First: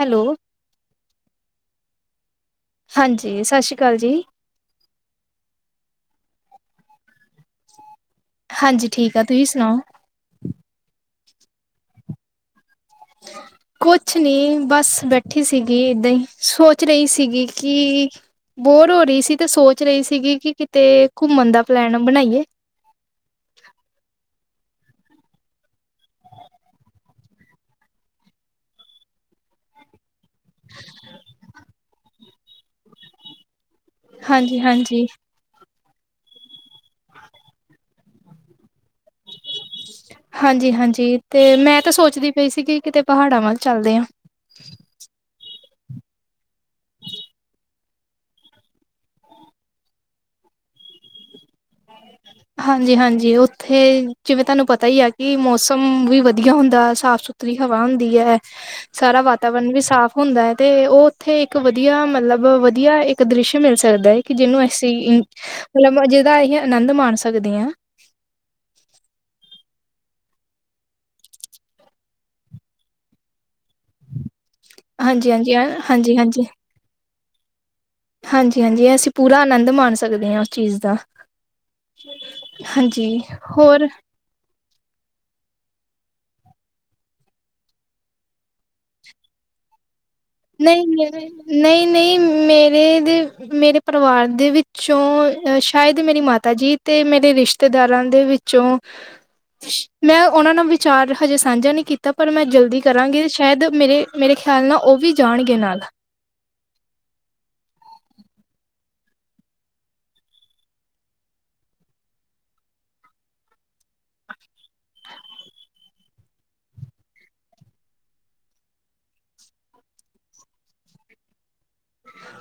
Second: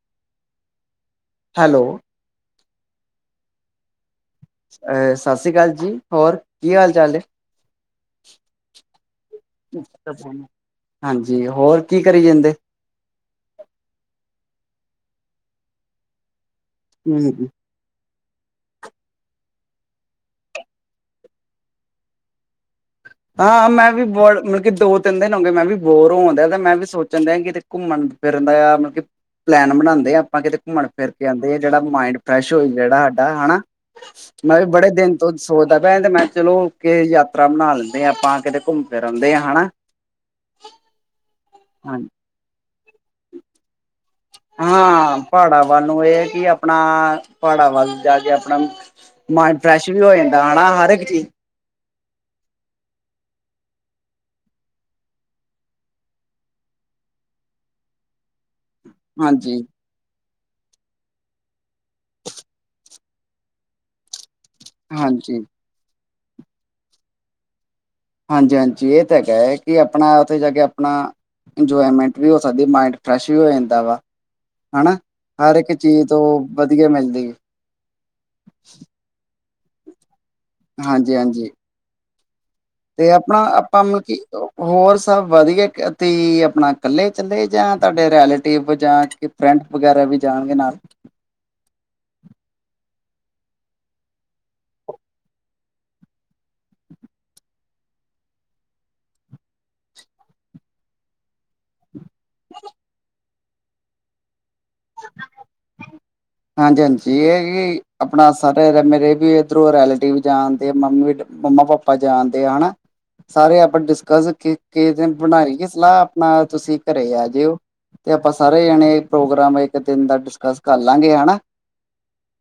Hello. Hello. ਹਾਂਜੀ, ਸ਼ਾਸ਼ੀ ਕਾਲ ਜੀ। ਅ ਸਾਸੀ ਕਾਲ ਜੀ, ਹੋਰ ਕੀ ਹਾਲ ਚਾਲ ਏ। ਹਾਂਜੀ ਠੀਕ ਆ, ਤੁਹੀ ਸੁਣਾਓ? ਹਾਂਜੀ, ਹੋਰ ਕੀ ਕਰੀ ਜਾਂਦੇ ਕੋਛ ਨੀ ਬਸ ਬੈਠੀ ਸੀਗੀ ਏਦਾਂ ਈ। ਸੋਚ ਰਈ ਸੀਗੀ ਕੀ ਬੋਰ ਹੋ ਰਈ ਸੀ ਤੇ ਸੋਚ ਰਹੀ ਸੀਗੀ, ਕਿ ਕਿਤੇ ਘੁੰਮਨ ਦਾ ਪਲੈਨ ਬਨਾਈਏ। ਹਾਂ ਮੈਂ ਵੀ [inaudible] ਦੋ ਤਿੰਨ ਦਿਨ ਹੋ ਗਏ ਮੈਂ ਵੀ ਬੋਰ ਹੋਨ ਦੇਆ, ਤੇ ਮੈਂ ਵੀ ਸੋਚਨ ਦੇਆ ਕਿਤੇ ਘੁੰਮਣ ਫਿਰਨ ਦਾ ਆ ਯਾਰ ਮਲਬ ਕੀ ਪਲੈਨ ਬਣਾਦੇ ਆਪਾਂ ਕਿਤੇ ਕੁੰਮਨ ਫਿਰ ਕੇ ਆਂਦੇ, ਜੇੜਾ ਮਾੰਈਡਂ ਫਰੈਸ਼ ਹੋਏ ਜੇੜਾ ਸਾਡਾ ਹਨਾ। ਮੈਂ ਹਾਂਜੀ ਵੀ ਬੜੇ ਹਾਂਜੀ ਦੇਨ ਤੋਂ ਸੋਚਦਾ ਪੈ ਤੇ ਮੈਂ ਚਲੋ ਕੇ ਯਾਤਰਾ ਬਣਾ ਲੈ ਤੇ ਆਪਾਂ ਕਿਤੇ ਕੁੰਮ ਹਾਂਜੀ, ਹਾਂਜੀ ਤੇ ਮੈਂ ਤਾ ਹਾਂ, ਸੋਚਦੀ ਪਈ ਸੀਗੀ ਕਿਤੇ ਪਹਾੜਾਂ ਵਾਲ ਚਾਲਦੇ ਆ। [unintelligible] ਹਾਂ ਪਾੜਾ ਵਾਲ ਨੂੰ ਏ ਕਿ ਆਪਣਾ ਪਾੜਾ ਵਾਲ ਜਾ ਕੇ ਆਪਣਾ ਮਾਇੰਡ ਫਰੈਸ਼ ਵੀ ਹੋ ਜਾਂਦਾ ਹਣਾ ਹਰ ਏਕ ਚੀਜ਼ ਹਾਂਜੀ, ਹਾਂਜੀ ਓਥੇ ਜਿਵੇਂ ਤਾਨੂੰ ਪਤਾ ਈ ਆ ਕਿ ਮੌਸਮ ਵੀ ਵਦੀਆ ਹੁੰਦਾ ਸਾਫ਼ ਸੁ ਸੁਤਰੀ ਹਵਾ ਹੁੰਦੀ ਐ, ਸਾਰਾ ਹਾਂਜੀ, ਵਾਤਾਵਰਨ ਵੀ ਸਾਫ਼ ਹੁੰਦਾ ਏ ਤੇ ਓ ਉੱਥੇ ਇੱਕ ਵਦੀਆ ਮਲਬ ਵਧੀਆ ਇੱਕ ਦ੍ਰਿਸ਼ਯ ਮਿਲ ਸਕਦਾ ਏ। ਕਿ ਜਿਨੂੰ ਅਸੀਂ ਹਾਂਜੀ, ਮਲਬ ਜਿਹਦਾ ਅਈ ਅਨੰਦ ਮਾਨ ਸਕਦੇ ਆਂ। ਹਾਂਜੀ, ਹਾਂਜੀ ਏ ਤਾ ਹੈਗਾ ਕੀ ਆਪਣਾ ਓਥੇ ਜਾ ਕੇ ਆਪਣਾ, ਇੰਜੋਏਮੈਂਟ ਵੀ ਹੋ ਸਕਦੀ ਮਾਇੰਡ ਫਰੈਸ਼ ਵੀ ਹੋ ਜਾਂ [inaudible] ਵਾ ਹਨਾ, ਹਾਂਜੀ, ਹਾਂਜੀ, ਹਰ ਹਾਂ, ਏਕ ਚੀਜ਼ ਹਾਂਜੀ, ਤੋ ਹਾਂਜੀ। ਵਦੀਆ ਮਿਲਦੀ ਹਾਂਜੀ, ਹਾਂਜੀ ਅਸੀ ਪੂਰਾ ਆਨੰਦ ਮਾਨ ਸਕਦੇ ਆਂ ਹਾਂਜੀ, ਹਾਂਜੀ। [unintelligible] ਤੇ ਆਪਨਾ ਆਪਾਂ ਹੋਰ ਮਲ ਕੀ ਹੋਰ ਸਾਭ ਵਦੀਆ ਕ ਤੀ ਅਪਨਾ ਕੱਲੇ ਚੱਲੇ ਜਾਂ ਤਾਡੇ ਰੈਲੇਟਿਵ ਜਾਂ ਕੀ ਫ੍ਰਂ ਵਗੈਰਾ ਵੀ ਜਾਣਗੇ ਨਾਲ ਨਈ ਮੇਰੇ ਨਈ, ਨਈ ਮੇਰੇ ਮੇਰੇ ਪਰੇਵਾਰ ਦੇ ਵਿੱਚੋਂ ਅ ਸ਼ਾਏਦ ਮੇਰੀ ਮਾਤਾ ਜੀ ਤੇ, ਮੇਰੇ ਰਿਸ਼ਤੇਦਾਰਾਂ ਦੇ ਵਿੱਚੋਂ ਮੈਂ ਓਨਾਂ ਨਾਲ ਵਿਚਾਰ ਹਜੇ ਸਾਂਝਾ ਨੀ ਕੀਤਾ, ਪਰ ਮੈਂ ਜਲਦੀ ਕਰਾਂਗੀ ਸ਼ਾਏਦ ਮੇਰੇ, ਮੇਰੇ ਖਿਆਲ ਨਾਲ ਓ ਵੀ ਜਾਣਗੇ ਨਾਲ ਹਾਂਜੀ, ਹਾਂਜੀ ਏਹ ਕਿ ਅਪਣਾ ਸਾਰੇ ਮੇਰੇ ਵੀ ਇਧਰੋਂ ਰੈਲੇਟਿਵ ਜਾਣਦੇ, [inaudible] ਮੰਮਾ-ਪਾਪਾ ਜਾਦੇਂ ਆ ਹਨਾ ਸਾਰੇ ਆਪਾਂ ਡਿਸਕਸ ਕਿ ਕੇਸ ਦੇਨ ਬਣਾ ਲਿਏ ਸਲਾਹ ਆਪਣਾ ਤੁਸੀ ਘਰੇ ਆ ਜਿਓ ਤੇ ਆਪਾਂ ਸਾਰੇ ਜਣੇ ਪ੍ਰੋਗਰਾਮ ਏਕ ਦੇਨ ਦਾ ਡਿਸਕਸ ਕਰ ਲਾਂਗੇ ਹਨਾ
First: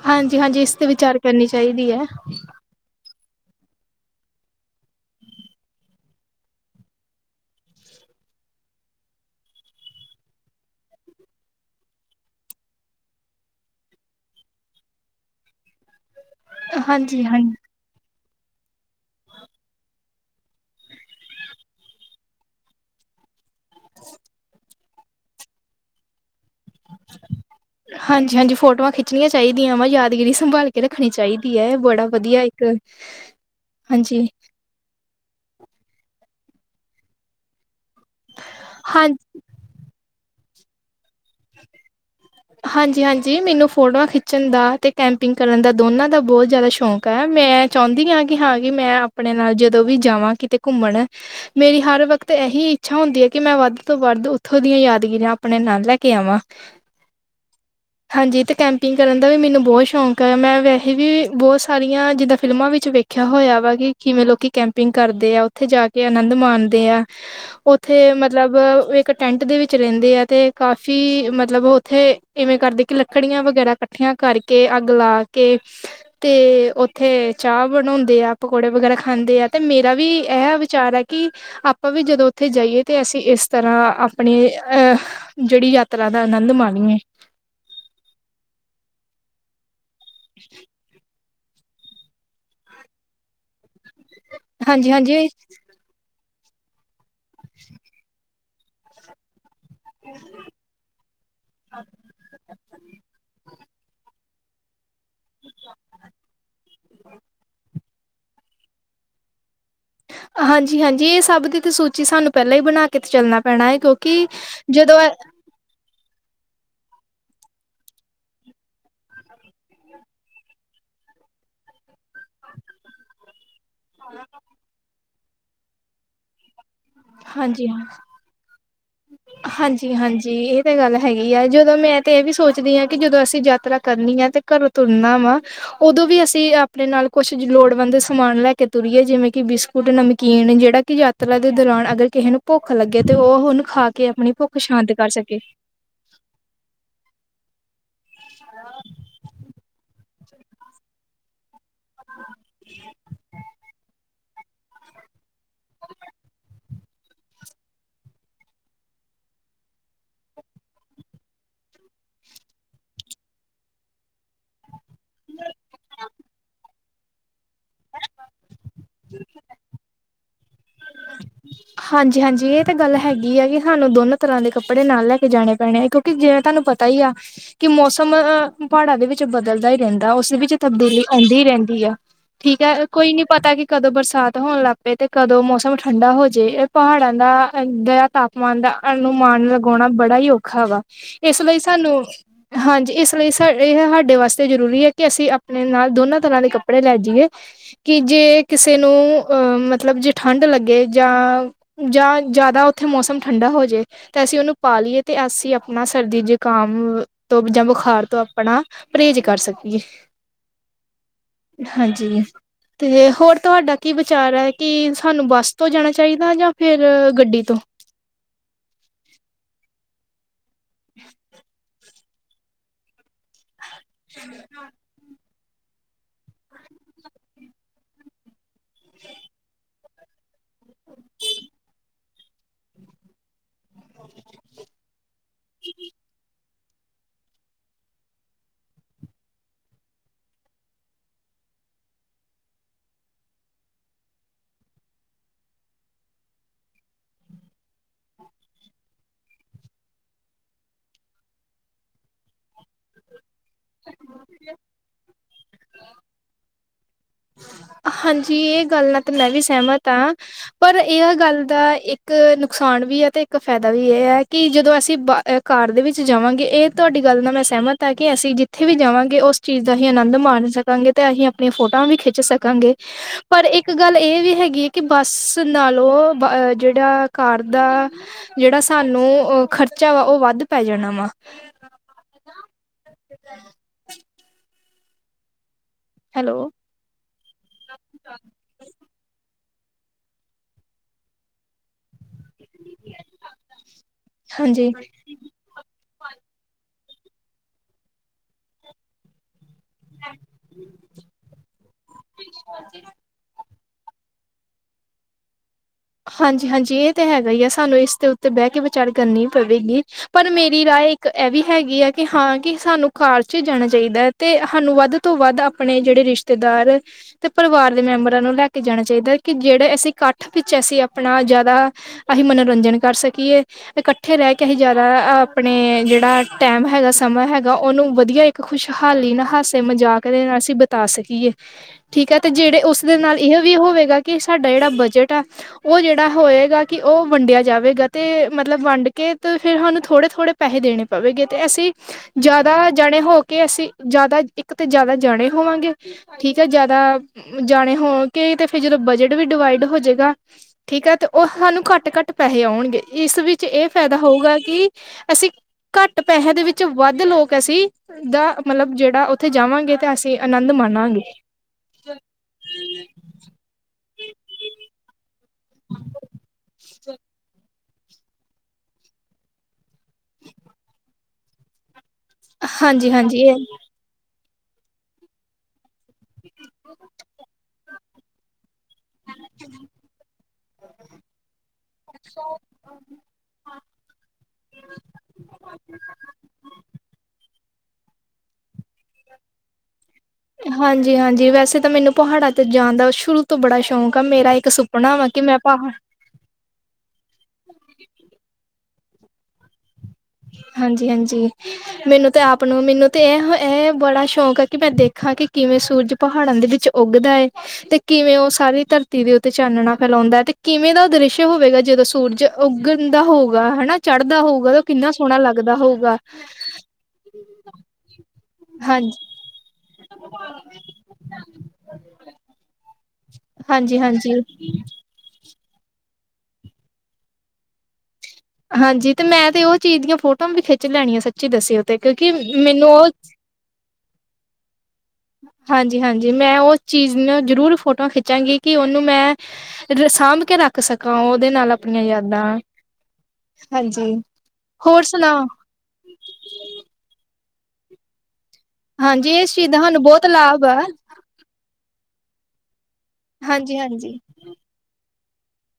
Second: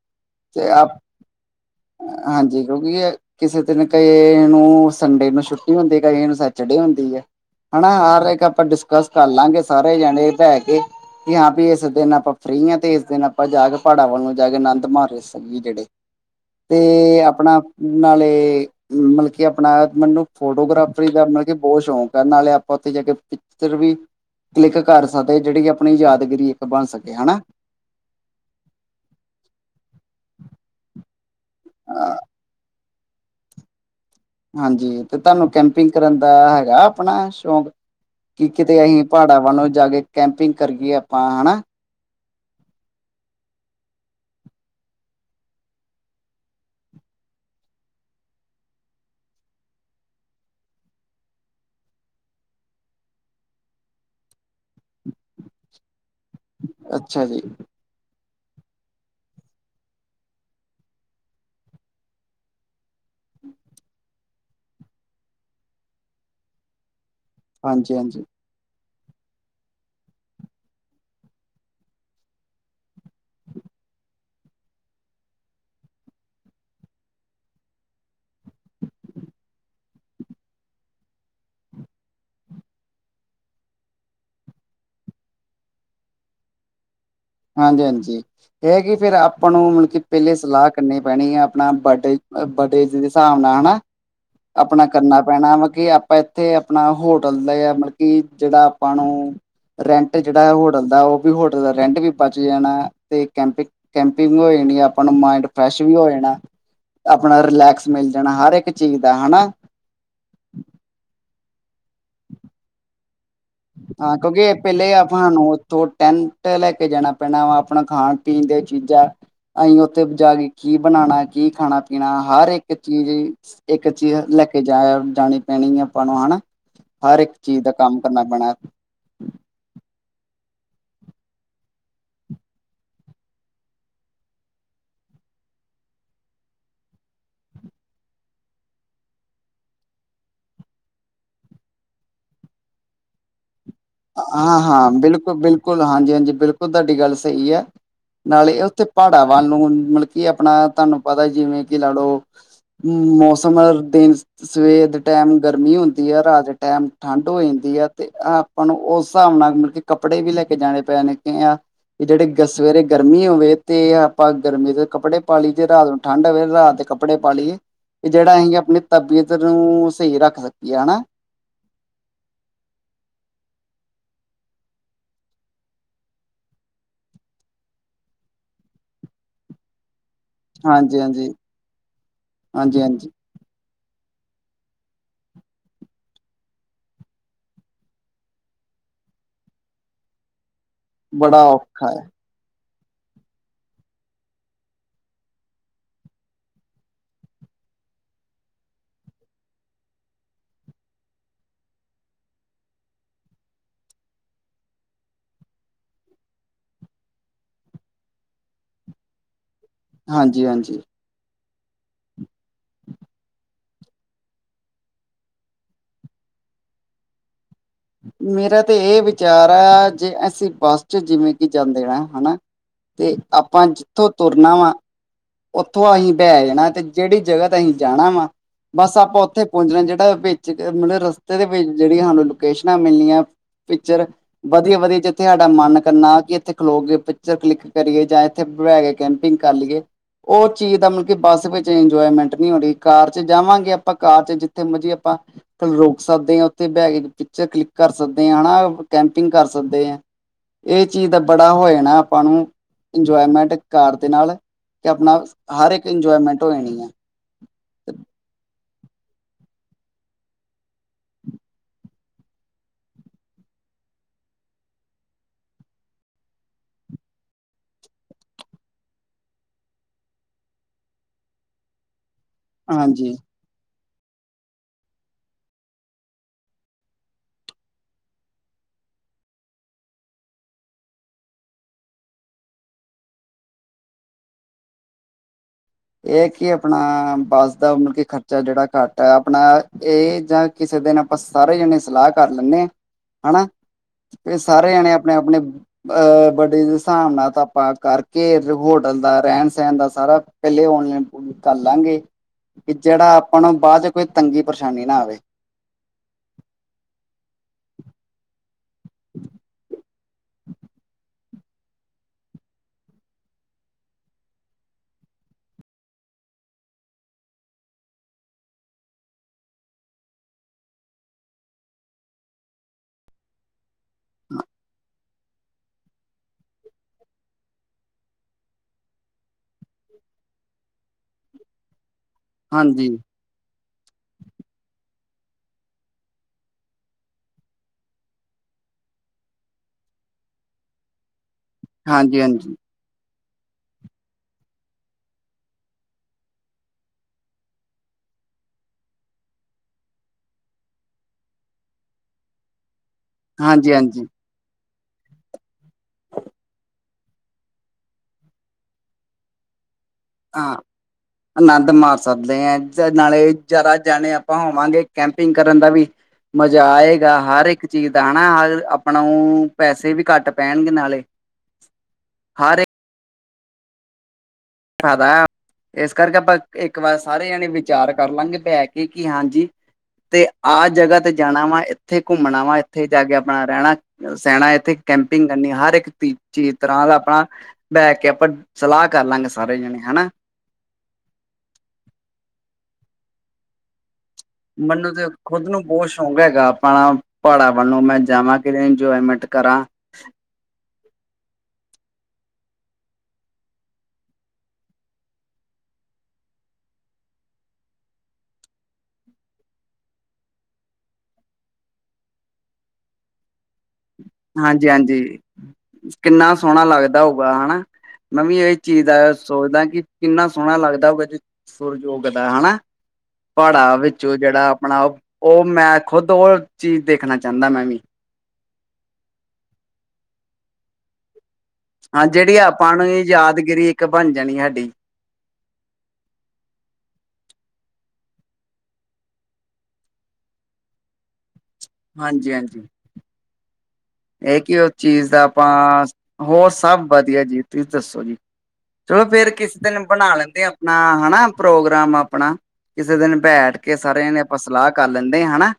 ਹਾਂਜੀ ਹਾਂਜੀ ਤੇ ਇਸ ਆਪ‌ ਵਿਚਾਰ ਕਰਨੀ ਚਾਹੀਦੀ ਹੈ [unintelligible] ਹਾਂਜੀ, ਕੇਓਂਕਿ ਏ ਕਿਸੇ ਦੇਨ ਕਏ ਨੂੰ ਸੰਡੇ ਨੂੰ ਛੁੱਟੀ ਹੁੰਦੀ ਏ ਕਈਆਂ ਨੂੰ ਸੈਚਡੇ ਹੁੰਦੀ ਐ। ਹਨਾ ਹਾਰ ਏਕ ਆਪਾਂ ਡਿਸਕਸ ਕਰ ਲਾਂਗੇ ਸਾਰੇ ਜਨੇ ਤਾ ਹੈਗੇ ਕਿ ਹਾਂ ਵੀ ਇਸ ਦੇਨ ਆਪਾਂ ਫ੍ਰੀ ਆ, ਤੇ ਏਸ ਦੇਨ ਆਪਾ ਜਾ ਕੇ ਪਾੜਾ ਵਾੱਲ ਨੂੰ ਜਾ ਕੇ ਆਨੰਦ ਮਾਣ ਰੇ ਸੀ ਜੇੜੇ ਤੇ, ਹਾਂਜੀ ਹਾਂ ਆਪਣਾ ਨਾਲੇ ਤੇ ਮਲਬ ਕੀ ਆਪਣਾ ਮਨੂੰ ਫੋਟੋਗ੍ਰਾਫਰੀ ਦਾ ਮਲਬ ਕਿ ਬੋਤ ਸ਼ੌਕ ਆ ਨਾਲੇ ਆਪਾਂ ਓਥੇ ਜਾ ਕੇ ਫਿਰ ਵੀ ਕਲਿੱਕ ਕਰ ਸਕਦੇ ਜੇੜੀ ਕਿ ਅਪਨੀ ਯਾਦਗਿਰੀ ਇੱਕ ਬਨ ਸਕੇ ਹਨਾ ਹਾਂਜੀ ਹਾਂਜੀ ਫੋਟੋਆਂ ਖਿੱਚਨੀਆਂ ਚਾਈਦੀਆਂ ਵਾ ਯਾਦਗਿਰੀ ਸੰਭਾਲ ਕੇ ਰੱਖਨੀ ਚਾਹੀਦੀ ਐ, ਬੜਾ ਵਦੀਆ ਇੱਕ ਹਂਜੀ। ਹਾਂਜੀ, ਤੇ ਤਾਨੂੰ ਕੈਂਪਿੰਗ ਕਰਨ ਦਾ ਹੈਗਾ ਆਪਨਾ ਸ਼ੌਕ ਕਿ ਕਿਤੇ ਅਸੀਂ ਹਾਂ ਪਹਾੜਾਂ ਵੱਲੋਂ ਜਾ ਕੇ ਕੈਂਪਿੰਗ ਕਰੀਏ ਆਪਾਂ ਹਨਾ ਹਾਂਜੀ-ਹਾਂਜੀ। ਮੈਨੂੰ ਫੋਟੋਆਂ ਖਿੱਚਣ ਦਾ ਤੇ ਕੈਂਪਿੰਗ ਕਰਨ ਦਾ ਦੋਨਾਂ ਦਾ ਬਹੁਤ ਜ਼ਿਆਦਾ ਸ਼ੌਕ ਹੈ ਮੈਂ ਚਾਹੁੰਦੀ ਹਾਂ ਕਿ ਹਾਂ ਵੀ ਮੈ ਆਪਣੇ ਨਾਲ ਜਦੋਂ ਵੀ ਜਾਵਾਂ ਕਿਤੇ ਘੁੰਮਣ ਮੇਰੀ ਹਰ ਵਕਤ ਇਹੀ ਇੱਛਾ ਹੁੰਦੀ ਹੈ ਕਿ ਮੈਂ ਵੱਧ ਤੋਂ ਵੱਧ ਉੱਥੋਂ ਦੀਆਂ ਯਾਦਗਰੀਆਂ ਆਪਣੇ ਨਾਲ ਲੈ ਕੇ ਆਵਾਂ ਅੱਛਾ ਜੀ ਹਾਂਜੀ ਅਤੇ ਕੈਂਪਿੰਗ ਕਰਨ ਦਾ ਵੀ ਮੈਨੂੰ ਬਹੁਤ ਸ਼ੌਂਕ ਹੈ। ਮੈਂ ਵੈਸੇ ਵੀ ਬਹੁਤ ਸਾਰੀਆਂ ਜਿੱਦਾਂ ਫਿਲਮਾਂ ਵਿੱਚ ਵੇਖਿਆ ਹੋਇਆ ਵਾ ਕਿ ਕਿਵੇਂ ਲੋਕੀ ਕੈਂਪਿੰਗ ਕਰਦੇ ਆ ਉੱਥੇ ਜਾ ਕੇ ਆਨੰਦ ਮਾਣਦੇ ਆ ਹਾਂਜੀ ਉੱਥੇ ਹਾਂਜੀ ਮਤਲਬ ਇੱਕ ਟੈਂਟ ਦੇ ਵਿੱਚ ਰਹਿੰਦੇ ਆ ਤੇ ਕਾਫੀ ਮਤਲਬ ਉੱਥੇ ਇਵੇਂ ਕਰਦੇ ਕਿ ਲੱਕੜੀਆਂ ਵਗੈਰਾ ਇਕੱਠੀਆਂ ਕਰਕੇ ਅੱਗ ਲਾ ਕੇ ਤੇ ਉੱਥੇ ਚਾਹ ਬਣਾਉਂਦੇ ਆ ਪਕੌੜੇ ਵਗੈਰਾ ਖਾਂਦੇ ਆ ਤੇ ਮੇਰਾ ਵੀ ਇਹ ਵਿਚਾਰ ਹੈ ਕਿ ਆਪਾਂ ਵੀ ਜਦੋਂ ਉੱਥੇ ਜਾਈਏ ਤੇ ਅਸੀਂ ਇਸ ਤਰ੍ਹਾਂ ਆਪਣੇ ਜਿਹੜੀ ਯਾਤਰਾ ਦਾ ਆਨੰਦ ਮਾਣ ਣੀਏ [unintelligible] ਹਾਂਜੀ-ਹਾਂਜੀ ਫੇਰ ਕਿ ਆਪਾਂ ਨੂੰ ਮਤਲਬ ਕਿ ਪਹਿਲੇ ਸਲਾਹ ਕਰਨੀ ਪੈਣੀ ਆ ਆਪਣਾ ਬਡੇ-ਬਡੇ ਦੇ ਹਿਸਾਬ ਨਾਲ ਹਨਾ, ਆਪਣਾ ਹਾਂਜੀ ਕਰਨਾ ਹਾਂਜੀ ਪੈਣਾ ਵਾ ਕਿ ਆਪਾਂ [unintelligible] ਇੱਥੇ ਆਪਣਾ ਹੋਟਲ ਦਾ ਮਤਲਬ ਕੀ ਜਿਹੜਾ ਆਪਾਂ ਨੂੰ ਰੈਂਟ ਜਿਹੜਾ ਹੋਟਲ ਦਾ ਉਹ ਵੀ ਹੋਟਲ ਦਾ ਰੈਂਟ ਵੀ ਬਚ ਜਾਣਾ ਤੇ ਕੈਂਪਿੰਗ ਵੀ ਹੋ ਜਾਣੀ ਆਪਾ ਨੂ ਮਾਈੰਡ ਫਰੈਸ਼ ਵੀ ਹੋ ਜਾਣਾ ਆਪਣਾ ਰਿਲੈਕਸ ਮਿਲ ਜਾਣਾ ਹਰ ਇੱਕ ਚੀਜ਼ ਦਾ ਹਨਾ ਹਾਂਜੀ-ਹਾਂਜੀ ਇਹ ਸਭ ਦੀ ਤਾਂ ਸੂਚੀ ਸਾਨੂੰ ਪਹਿਲਾਂ ਹੀ ਬਣਾ ਕੇ ਤੇ ਚੱਲਣਾ ਪੈਣਾ ਹੈ ਹਾਂ ਕਿਉਂਕਿ ਪਹਿਲੇ ਜਦੋਂ ਆਪਾਂੂੰ ਉਥੋਂ ਟੈਨ [unintelligible] ਟ ਲੈ ਕੇ ਜਾਣਾ ਪੈਣਾ ਵਾ ਆਪਣਾ ਖਾਣ-ਪੀਣ ਦੀਆਂ ਚੀਜ਼ਾਂ [unintelligible] ਅਸੀਂ ਉੱਥੇ ਜਾ ਕੇ ਕੀ ਬਣਾਉਣਾ, ਕੀ ਖਾਣਾ- ਪੀਣਾ ਹਰ ਇੱਕ ਚੀਜ਼ [unintelligible] ਇੱਕ ਚੀਜ਼ ਲੈ ਕੇ ਜਾ ਜਾਣੀ ਪੈਣੀ ਹੈ ਆਪਾਂ ਨੂੰ ਹਨਾ ਹਰ ਇੱਕ ਚੀਜ਼ ਦਾ ਕੰਮ ਕਰਨਾ ਪੈਣਾ ਹਾਂਜੀ! ਹਾਂਜੀ ਇਹ ਤਾਂ ਗੱਲ ਹੈਗੀ ਆ ਜਦੋਂ ਮੈਂ ਤਾਂ ਇਹ ਵੀ ਸੋਚਦੀ ਹਾਂ ਕਿ ਜਦੋਂ ਅਸੀਂ ਯਾਤਰਾ ਕਰਨੀ ਹੈ ਤੇ ਘਰੋਂ ਤੋਂ ਤੁਰਨਾ ਵਾ ਉਦੋਂ ਵੀ ਅਸੀਂ ਆਪਣੇ ਨਾਲ ਕੁੱਝ ਲੋੜਵੰਦ ਸਮਾਨ ਲੈ ਕੇ ਤੁਰੀਏ ਜਿਵੇਂ ਕਿ ਬਿਸਕੁਟ ਨਮਕੀਨ ਜਿਹੜਾ ਕਿ ਯਾਤਰਾ ਦੇ ਦੌਰਾਨ ਅਗਰ ਕਿਸੇ ਨੂੰ ਭੁੱਖ ਲੱਗੇ ਤੇ ਉਹ ਹੁਣ ਹਾਂ-ਹਾਂ ਬਿਲਕੁਲ-ਬਿਲਕੁਲ ਹਾਂਜੀ-ਹਾਂਜੀ ਬਿਲਕੁਲ ਤੁਹਾਡੀ ਗੱਲ ਸਹੀ ਹੈ ਨਾਲੇ ਉੱਥੇ ਪਹਾੜਾਂ ਵੱਲ ਨੂੰ ਮਤਲਬ ਕੀ ਆਪਣਾ ਤੁਹਾਨੂੰ ਪਤਾ ਜਿਵੇਂ ਲਾੜੋ ਮੌਸਮ ਦਿਨ [unintelligible] ਸਵੇਰ ਦੇ ਟਾਈਮ ਗਰਮੀ ਹੁੰਦੀ ਆ ਰਾਤ ਦੇ ਟਾਈਮ ਠੰਢ ਹੋ ਜਾਂਦੀ ਆ ਤੇ ਆਪ ਆਪਾਂ ਨੂੰ ਉਸ ਹਿਸਾਬ ਨਾਲ ਮਤਲਬ ਕਿ ਕੱਪੜੇ ਵੀ ਲੈ ਕੇ ਜਾਣੇ ਪੈਣੇ ਆ ਜਿਹੜੇ ਸਵੇਰੇ ਗਰਮੀ ਹੋਵੇ ਤੇ ਆਪਾਂ ਗਰਮੀ ਦੇ ਕੱਪੜੇ ਪਾ ਲਈ ਜੇ ਰਾਤ ਨੂੰ ਠੰਢ ਹੋਵੇ ਰਾਤ ਦੇ ਕੱਪੜੇ ਪਾ ਲਈਏ ਇਹ ਜਿਹੜਾ ਹੈਗਾ [unintelligible] ਆਪਣੀ ਤਬੀਅਤ ਨੂੰ ਸਹੀ ਰੱਖ ਸਕੀਏ ਹੈਨਾ ਹਾਂਜੀ-ਹਾਂਜੀ ਇਹ ਤਾਂ ਗੱਲ ਹੈਗੀ ਆ ਕਿ ਸਾਨੂੰ ਦੋਨੋ ਤਰ੍ਹਾਂ ਦੇ ਕੱਪੜੇ ਨਾਲ ਲੈ ਕੇ ਜਾਣੇ ਪੈਣੇ ਆ ਕਿਉਂਕਿ ਜਿਵੇਂ ਤੁਹਾਨੂੰ ਪਤਾ ਸਹੀ ਆ ਕਿ ਮੌਸਮ ਪਹਾੜਾਂ ਦੇ ਵਿੱਚ ਬਦਲਦਾ ਹੀ ਰਹਿੰਦਾ ਹਾਂ ਉਸ ਵਿੱਚ ਤਬਦੀਲੀ ਹਾਂਜੀ-ਹਾਂਜੀ, ਆਉਂਦੀ ਹੀ ਰਹਿੰਦੀ ਆ ਠੀਕ ਹੈ ਹਾਂਜੀ-ਹਾਂਜੀ, ਕੋਈ ਨੀ ਪਤਾ ਕਿ ਕਦੋਂ ਬਰਸਾ ਸਾਥ ਹੋਣ ਲੱਗ ਪਏ ਤੇ ਕਦੋਂ ਮੌਸਮ ਠ [unintelligible] ਠੰਡਾ ਹੋ ਜਾਏ ਇਹ ਪਹਾੜਾਂ ਦਾ ਤਾਪਮਾਨ ਦਾ ਅਨੁਮਾਨ ਲਗਾਉਣਾ ਬੜਾ ਹੀ ਔਖ ਔਖਾ ਵਾ ਇਸ ਬੜਾ ਲਈ ਔਖਾ ਸਾਨੂੰ ਹਾਂਜੀ ਇਸ ਲਈ ਇਹ ਸਾਡੇ ਵਾਸਤੇ ਜ਼ਰੂਰੀ ਹੈ ਕਿ ਅਸੀਂ ਆਪਣੇ ਨਾਲ ਦੋਨਾਂ ਤਰ੍ਹਾਂ ਦੇ ਕੱਪੜੇ ਲੈ ਜਾਈਏ ਕਿ ਜੇ ਕਿਸੇ ਨੂੰ ਅਹ ਮਤਲਬ ਜੇ ਠੰਢ ਲੱਗੀ ਜਾਂ ਜਾਂ ਜ਼ਿਆਦਾ ਉੱਥੇ ਮੌਸਮ ਠੰਡਾ ਹੋ ਜਾਏ ਤੇ ਅਸੀਂ ਉਹਨੂੰ ਪਾ ਲਈਏ ਤੇ ਅਸੀਂ ਨਾ ਸਰਦੀ ਜ਼ੁਕਾਮ ਤੋਂ ਜਾਂ ਬੁਖਾਰ ਤੋਂ ਆਪਣਾ ਪਰਹੇਜ਼ ਕਰ ਸਕੇ ਹਾਂਜੀ-ਹਾਂਜੀ ਹਾਂਜੀ ਤੇ ਹੋਰ ਤੁਹਾਡਾ ਕੀ ਵਿਚਾਰ ਹੈ ਕਿ ਸਾਨੂੰ ਬਸ ਤੋਂ ਜਾਣਾ ਚਾਹੀਦਾ ਜਾਂ ਫਿਰ ਗੱਡੀ ਤੋਂ ਮੇਰਾ ਤੇ ਇਹ ਵਿਚਾਰ ਆ ਜੇ ਅਸੀਂ ਬੱਸ ਚ ਜਿਵੇਂ ਕਿ ਜਾਂਦੇ ਦੇਣਾ ਹਨਾ ਤੇ ਆਪਾਂ ਜਿੱਥੋਂ ਤੁਰਨਾ ਵਾ [unintelligible] ਉੱਥੋਂ ਅਸੀਂ ਬਹਿ ਜਾਣਾ ਤੇ ਜਿਹੜੀ ਜਗ੍ਹਾ ਤੇ ਅਸੀਂ ਜਾਣਾ ਵਾ ਬਸ ਆਪਾਂ ਉੱਥੇ ਪਹੁੰਜਣਾ ਜਿਹੜੇ ਵਿੱਚ ਮਤਲਬ ਰਸਤੇ ਦੇ ਵਿੱਚ ਜਿਹੜੀਆਂ ਸਾਨੂੰ ਲੋਕੇਸ਼ਨਾਂ ਮਿਲਣੀਆਂ। ਪਿਕਚਰ ਵਧੀਆ-ਵਧੀਆ ਜਿੱਥੇ ਸਾਡਾ ਮਨ ਕਰਨਾ ਕਿ ਇੱਥੇ ਖਲੋਗੇ ਪਿਕਚਰ ਕਲਿੱਕ ਕਰੀਏ ਜਾਂ ਇੱਥੇ ਵੇ ਕੇ ਕੈਂਪਿੰਗ ਕਰ ਲਈਏ ਉਹ ਚੀਜ਼ ਦਾ ਮਤਲਬ ਕਿ ਬੱਸ ਵਿੱਚ ਇੰਜੋਏਮੈਂਟ ਨਹੀਂ ਹੋ ਰਹੀ ਕਾਰ ਚ ਜਾਵਾਂਗੇ ਆਪਾਂ ਕਾਰ ਚ ਜਿੱਥੇ ਮਰਜ਼ੀ ਆਪਾਂ ਰੋਕ ਸਕਦੇ ਹਾਂ ਉੱਥੇ ਬਹਿ ਪਿਕਚਰ ਕਲਿੱਕ ਕਰ ਸਕਦੇ ਹ ਹਨਾ ਕੈਂਪਿੰਗ ਕਰ ਸਕਦੇ ਆ, ਇਹ ਚੀਜ਼ ਦਾ ਬੜਾ ਹੋਏ ਨਾ ਆਪਾਂ ਨੂੰ ਇੰਜੋਏਮੈਂਟ ਕਾਰ ਦੇ ਨਾਲ ਕਿ ਆਪਣਾ ਹਰ ਇੱਕ ਇੰਜੋਏਮੈਂਟ ਹੋ ਜਾਣੀ ਆ ਹਾਂਜੀ ਇਹ ਗੱਲ ਨਾਲ ਤੇ ਮੈਂ ਵੀ ਸਹਿਮਤ ਹਾਂ ਪਰ ਇਹ ਗੱਲ ਦਾ ਇੱਕ ਨੁਕਸਾਨ ਵੀ ਹੈ ਤੇ ਇੱਕ ਫਾਇਦਾ ਵੀ ਇਹ ਹੈ ਕਿ ਜਦੋਂ ਅਸੀਂ ਕਾਰ ਦੇ ਵਿੱਚ ਜਾਵਾਂਗੇ ਇਹ ਤੁਹਾਡੀ ਗੱਲ ਨਾਲ ਮੈਂ ਸਹਿਮਤ ਆ, ਤਾਂ ਕਿ ਅਸੀਂ ਜਿੱਥੇ ਵੀ ਜਾਵਾਂਗੇ ਉਸ ਚੀਜ਼ ਦਾ ਅਸੀਂ ਆਨੰਦ ਮਾਣ ਸਕਾਂਗੇ ਤੇ ਅਸੀਂ ਆਪਣੀਆਂ ਫੋਟੋਆਂ ਵੀ ਖਿੱਚ ਸਕ ਗੇ ਹਾਂਜੀ ਪਰ ਇੱਕ ਇੱਕ ਗੱਲ ਇਹ ਵੀ ਹੈਗੀ ਹੈ ਕਿ ਬੱਸ ਨਾਲੋਂ ਜਿਹੜਾ ਕਾਰ ਦਾ ਜਿਹੜਾ ਸਾਨੂੰ ਅ ਖਰਚਾ ਵਾ ਉਹ ਵੱਧ ਪੈ ਜਾਣਾ ਵਾ ਇਹ ਹੈਲੋ ਕਿ ਆਪਣਾ ਬੱਸ ਦਾ ਮਤਲਬ ਕੀ ਖਰਚਾ ਜਿਹੜਾ ਘੱਟ ਹੈ। ਆਪਣਾ ਇਹ ਜਾਂ ਕਿਸੇ ਦਿਨ ਆਪਾਂ ਸਾਰੇ ਜਾਣੇ ਸਲਾਹ ਕਰ ਲੈਂਦੇ ਆ ਹੈਨਾ ਫ ਸਾਰੇ ਹਾਂਜੀ ਜਾਣੇ ਆਪਣੇ-ਆਪਣੇ ਅਹ ਵੱਡੇ ਹਿਸਾਬ ਨਾਲ ਤਾਂ ਆਪ ਕਰਕੇ ਹੋਟਲ ਦਾ ਰਹਿਣ ਸਹਿਣ ਦਾ ਸਾਰਾ ਪਹਿਲੇ ਔਨਲਾਈਨ ਪੂਰੀ ਕਰ ਲਾਂਗੇ ਕਿ ਜਿਹੜਾ ਆਪਾਂ ਬਾਅਦ ਚ ਕੋਈ ਤੰਗੀ ਪਰੇਸ਼ਾਨੀ ਨਾ ਆਵੇ ਹਾਂਜੀ-ਹਾਂਜੀ ਇਹ ਤੇ ਹੈਗਾ ਹੀ ਆ ਸਾਨੂੰ ਇਸ ਦੇ ਉੱਤੇ ਬਹਿ ਕੇ ਵਿਚਾਰ ਕਰਨੀ ਪਵੇਗੀ ਪਰ ਮੇਰੀ ਰਾਜ ਇੱਕ ਇਹ ਵੀ ਹੈਗੀ ਆ ਕਿ ਹਾਂ ਕਿ ਸਾਨੂੰ ਕਾਰ ਚ ਹੀ ਜਾਣਾ ਚਾਹੀਦਾ ਹੈ ਤੇ ਸਾਨੂੰ ਵੱਧ ਤੋਂ ਵੱਧ ਆਪਣੇ ਜਿਹੜੇ ਰਿਸ਼ਤੇਦਾਰ ਤੇ ਪਰਿਵਾਰ ਦੇ ਮੈਂਬਰਾਂ ਨੂੰ ਲੈ ਕੇ ਜਾਣਾ ਚਾਹੀਦਾ ਕਿ ਜਿਹੜੇ ਅਸੀਂ ਇਕੱਠ ਅਸੀਂ ਆਪਣਾ ਜਿਆਦਾ ਅਸੀਂ ਮਨੋਰੰਜਨ ਕਰ ਸਕੀਏ ਇਕੱਠੇ ਰਹਿ ਕੇ ਅਸੀਂ ਜਿਆਦਾ ਆਪਣੇ ਆਪਣੇ ਜਿਹੜਾ ਟੈਮ ਹੈਗਾ ਸਮਾਂ ਹੈਗਾ ਉਹਨੂੰ ਵਧੀਆ ਇੱਕ ਖੁਸ਼ਹਾਲੀ ਨਹਾਸੇ ਮਜਾਕ ਦੇ ਨਾਲ ਅਸੀਂ ਬਿਤਾ ਸਕੀਏ ਠੀਕ ਹੈ ਤੇ ਜਿਹੜੇ ਹਾਂਜੀ ਉਸਦੇ ਨਾਲ ਇਹ ਵੀ ਹੋਵੇਗਾ ਕਿ ਸਾਡਾ ਜਿਹੜਾ ਬਜਟ ਆ ਉਹ ਜਿਹੜਾ ਹੋਏਗਾ ਕਿ ਉਹ ਵੰਡਿਆ ਜਾਵੇਗਾ ਤੇ ਮਤਲਬ ਵੰਡ ਕੇ ਤੇ ਫਿਰ ਸਾਨੂੰ ਥੋੜ੍ਹੇ-ਥੋੜ੍ਹੇ ਪੈਹੈ ਦੇਣੀ ਪਵੇਗੀ ਤੇ ਅਸੀਂ ਹਾਂਜੀ ਹਾਂਜੀ ਜ਼ਿਆਦਾ ਜਾਣੇ ਹੋ ਕਿ ਅਸੀਂ ਜਿਆਦਾ ਇੱਕ ਤੇ ਜਿਆਦਾ ਜਾਣੇ ਹੋਵਾਂਗੇ ਠੀਕ ਹੈ ਜਿਆਦਾ ਜਾਣੇ ਹੋ ਕੇ ਤੇ ਫਿਰ ਜਦੋਂ ਬਜਟ ਵੀ ਡਿਵਾਈਡ ਹੋ ਜੇ ਠੀਕ ਹੈ ਤੇ ਉਹ ਸਾਨੂੰ ਘੱਟ -ਘੱਟ ਪੈਹੈ ਆਣਗੇ ਇਸ ਵਿੱਚ ਇਹ ਹਾਂਜੀ ਫਾਇਦਾ ਹਾਂਜੀ ਹੋਊਗਾ ਕਿ ਅਸੀਂ ਘੱਟ ਪੈਹੈ ਦੇ ਵਿੱਚ ਵੱਧ ਲੋਕ ਅਸੀਂ ਦਾ ਮਤਲਬ ਜਿਹੜਾ ਉੱਥੇ ਜਾਵਾਂਗੇ ਤੇ ਅਸੀਂ ਆਨੰਦ ਹਾਂ ਮਾਣਾਂਗੇ ਆਨੰਦ ਮਾਰ ਸਕਦੇ ਆ ਨਾਲੇ ਜ਼ਰਾ ਜਾਣੇ ਆਪਾਂ ਹੋਵਾਂਗੇ। ਕੈਂਪਿੰਗ ਕਰਨ ਦਾ ਵੀ ਮਜ਼ਾ ਆਏਗਾ ਹਰ ਇੱਕ ਚੀਜ਼ ਦਾ ਨਾ ਆਪਣਾ ਪੈਸੇ ਵੀ ਘੱਟ ਪੈਣਗੇ ਨਾਲੇ ਹਰ ਇੱਕ ਹਾਂਜੀ-ਹਾਂਜੀ ਇਹ ਫਾਇਦਾ ਇਸ ਕਰਕੇ ਆਪਾਂ ਇੱਕ ਵਾਰ ਸਾਰੇ ਜਾਣੇ ਵਿਚਾਰ ਕਰ ਲਾਂਗੇ ਬੈ ਕੀ ਹਾਂਜੀ ਤੇ ਆਹ ਜਗ੍ਹਾ ਤੇ ਜਾਣਾ ਵਾ ਇੱਥੇ ਘੁੰਮਣਾ ਵਾ ਇੱਥੇ ਜਾ ਕੇ ਆਪਣਾ ਰਹਿਣਾ ਸਹਿਣਾ ਇੱਥੇ ਕੈਂਪਿੰਗ ਕਰਨੀ ਹਰ ਇੱਕ ਚੀਜ਼ ਤਰ੍ਹਾਂ ਦਾ ਆਪਣਾ ਬੈਠ ਕੇ ਆਪਾਂ ਸਲਾਹ ਕਰ ਲਾਂਗੇ ਸਾਰੇ ਜਾਣੇ ਹੈਨਾ ਹਾਂਜੀ-ਹਾਂਜੀ ਵੈਸੇ ਤਾਂ ਮੈਨੂੰ ਪਹਾੜਾਂ ਤੇ ਜਾਣ ਦਾ ਸ਼ੁਰੂ ਤੋਂ ਬੜਾ ਸ਼ੌਕ ਆ ਮੇਰਾ ਇੱਕ ਮੈਨੂੰ ਸੁਪਨਾ ਤੇ ਵਾ ਕਿ ਮੈਂ ਖੁਦ ਨੂੰ ਪਹਾ ਬਹੁਤ ਸ਼ੌਕ ਹੈਗਾ ਆਪਾਂਣਾ ਪਹਾੜਾਂ ਵੱਲੋਂ ਮੈਂ ਜਾਵਾਂ ਕਿ ਇੰਜੋਏਮੈਂਟ ਕਰਾਂ ਹਾਂਜੀ-ਹਾਂਜੀ, ਮੈਨੂੰ ਤੇ ਆਪ ਨੂੰ ਮੈਨੂੰ ਤੇ ਇਹ ਇਹ ਬੜਾ ਸ਼ੌਕ ਹੈ ਕਿ ਮੈਂ ਦੇਖਾਂ ਕਿ ਕਿਵੇਂ ਸੂਰਜ ਪਹਾੜਾਂ ਦੇ ਵਿੱਚ ਉੱਗਦਾ ਤੇ ਕਿਵੇਂ ਉਹ ਸਾਰੀ ਧਰਤੀ ਦੇ ਉੱਤੇ ਚਾਨਣਾ ਫੈਲਾਉਂਦਾ ਹੈ ਤੇ ਕਿਵੇਂ ਦਾ ਉਹ ਦ੍ਰਿਸ਼ਯ ਹੋਵੇਗਾ ਜਦੋਂ ਸੂਰ ਜ ਉੱਗਣ ਦਾ ਹੋਊਗਾ ਹਨਾ ਚੜਦਾ ਹੋਊਗਾ ਉਹ ਕਿੰਨਾ ਹਾਂਜੀ-ਹਾਂਜੀ ਸੋਹਣਾ ਲੱਗਦਾ ਹੋਊਗਾ ਕਿੰਨਾ ਸੋਹਣਾ ਲੱਗਦਾ ਹੋਊਗਾ ਹੈਨਾ ਮੈਂ ਵੀ ਇਹ ਚੀਜ਼ ਹਾਂਜੀ, ਦਾ ਸੋਚਦਾ ਕਿ ਕਿੰਨਾ ਸੋਹਣਾ ਲੱਗਦਾ ਹੋਊਗਾ ਜਦੋਂ ਸੁਰਜ ਉੱਗਦਾ ਪਾੜਾਂ ਹਾਂਜੀ-ਹਾਂਜੀ। ਵਿੱਚੋਂ ਹਾਂਜੀ ਜਿਹੜਾ ਆਪਣਾ ਉਹ ਉਹ ਮੈਂ ਖੁਦ ਉਹ ਚੀਜ਼ ਦੇਖਣਾ ਚਾਹੁੰਦਾ ਮੈਂ ਵੀ ਹਾਂਜੀ ਤੇ ਮੈਂ ਤੇ ਉਹ ਚੀਜ਼ ਦੀਆਂ ਫੋਟੋਆਂ ਵੀ ਖਿੱਚ ਲੈਣੀਆਂ ਸ ਚੀ ਦੱਸਓ ਹਾਂ ਕਿਉਂਕਿ ਜਿਹੜੀ ਮੈਨੂੰ ਆਪਾਂ ਉਹ ਨੂੰ ਯਾਦਗਿਰੀ ਇੱਕ ਬਣ ਜਾਣੀ ਸਾਡੀ ਹਾਂਜੀ-ਹਾਂਜੀ ਮੈਂ ਉਸ ਚੀਜ਼ ਨੂੰ ਜ਼ਰੂਰ ਫੋਟੋਆਂ ਖਿੱਚਾਂਗੀ ਕਿ ਉਹਨੂੰ ਮੈਂ ਰਸਾਂਭ ਸਭ ਕੇ ਰੱਖ ਸਕਾਂ ਉਹਦੇ ਨਾਲ ਆਪਣੀਆਂ ਯਾਦਾਂ ਹਾਂਜੀ-ਹਾਂਜੀ ਹਾਂਜੀ। ਇਹ ਕੀ ਉਸ ਹੋਰ ਚੀਜ਼ ਦਾ ਸੁਣਾਓ ਆਪਾਂ ਹੋਰ ਸਭ ਵਧੀਆ ਜੀ ਤੁਸੀਂ ਦੱਸੋ ਜੀ? ਚਲੋ ਹਾਂਜੀ ਫੇਰ ਇਸ ਚੀਜ਼ ਕਿਸ ਦਾ ਸਾਨੂੰ ਦਿਨ ਬਹੁਤ ਬਣਾ ਲੈਂਦੇ ਲਾਭ ਆ। ਆਪਣਾ ਐ ਹਨਾ ਪ੍ਰੋਗਰਾਮ ਆਪਣਾ ਕਿਸੇ ਦਿਨ ਬੈਠ ਕੇ ਹਾਂਜੀ-ਹਾਂਜੀ। ਸਾਰਿਆਂ ਨੇ ਆਪਾਂ ਸਲਾਹ ਕਰ ਲੈਂਦੇ ਹਾਂ ਹੈਨਾ।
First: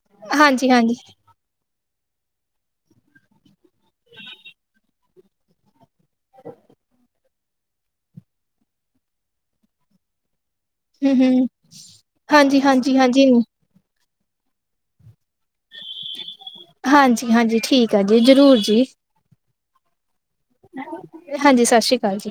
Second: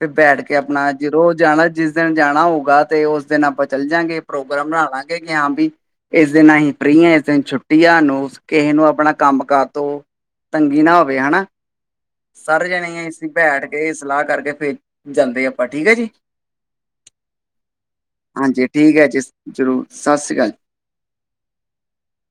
ਤੇ ਬੈਠ ਕੇ ਆਪਣਾ ਹਾਂਜੀ-ਹਾਂਜੀ ਜਦੋਂ ਜਾਣਾ ਜਿਸ ਦਿਨ ਜਾਣਾ ਹੋਊਗਾ ਤੇ ਉਸ ਦਿਨ ਆਪਾਂ ਚੱਲ ਜਾਂਗੇ ਪ੍ਰੋਗਰਾਮ ਬਣਾ ਲਾਂਗੇ ਕਿ ਹਾਂ ਵੀ ਇਸ ਦਿਨ ਅਸੀਂ ਫਰੀ ਹ ਕਿਸ ਛੁੱਟੀਆਂ ਨੂੰ ਕਿਸੇ ਨੂੰ ਆਪਣਾ ਕੰਮ ਕਾਜ ਤੋਂ ਤੰਗੀ ਨਾ ਹੋਵੇ ਹਨਾ ਹੂੰ-ਹੂੰ ਸਾਰੇ ਜਾਣੇ ਅਸੀ ਹਾਂਜੀ-ਹਾਂਜੀ-ਹਾਂਜੀ। ਬੈਠ ਗਏ। ਸਲਾਹ ਕਰਕੇ ਫੇਰ ਜਾਂਦੇ ਆਪਾਂ ਠੀਕ ਹੈ ਜੀ ਹਾਂਜੀ ਠੀਕ ਆ ਜੀ ਜਰੂਰ ਹਾਂਜੀ ਜੀ ਠੀਕ ਹੈ ਜ਼ਰੂਰ ਸਤਿ ਸ਼੍ਰੀ ਅਕਾਲ ਹਾਂਜੀ ਸਤਿ ਸ੍ਰੀ ਅਕਾਲ ਜੀ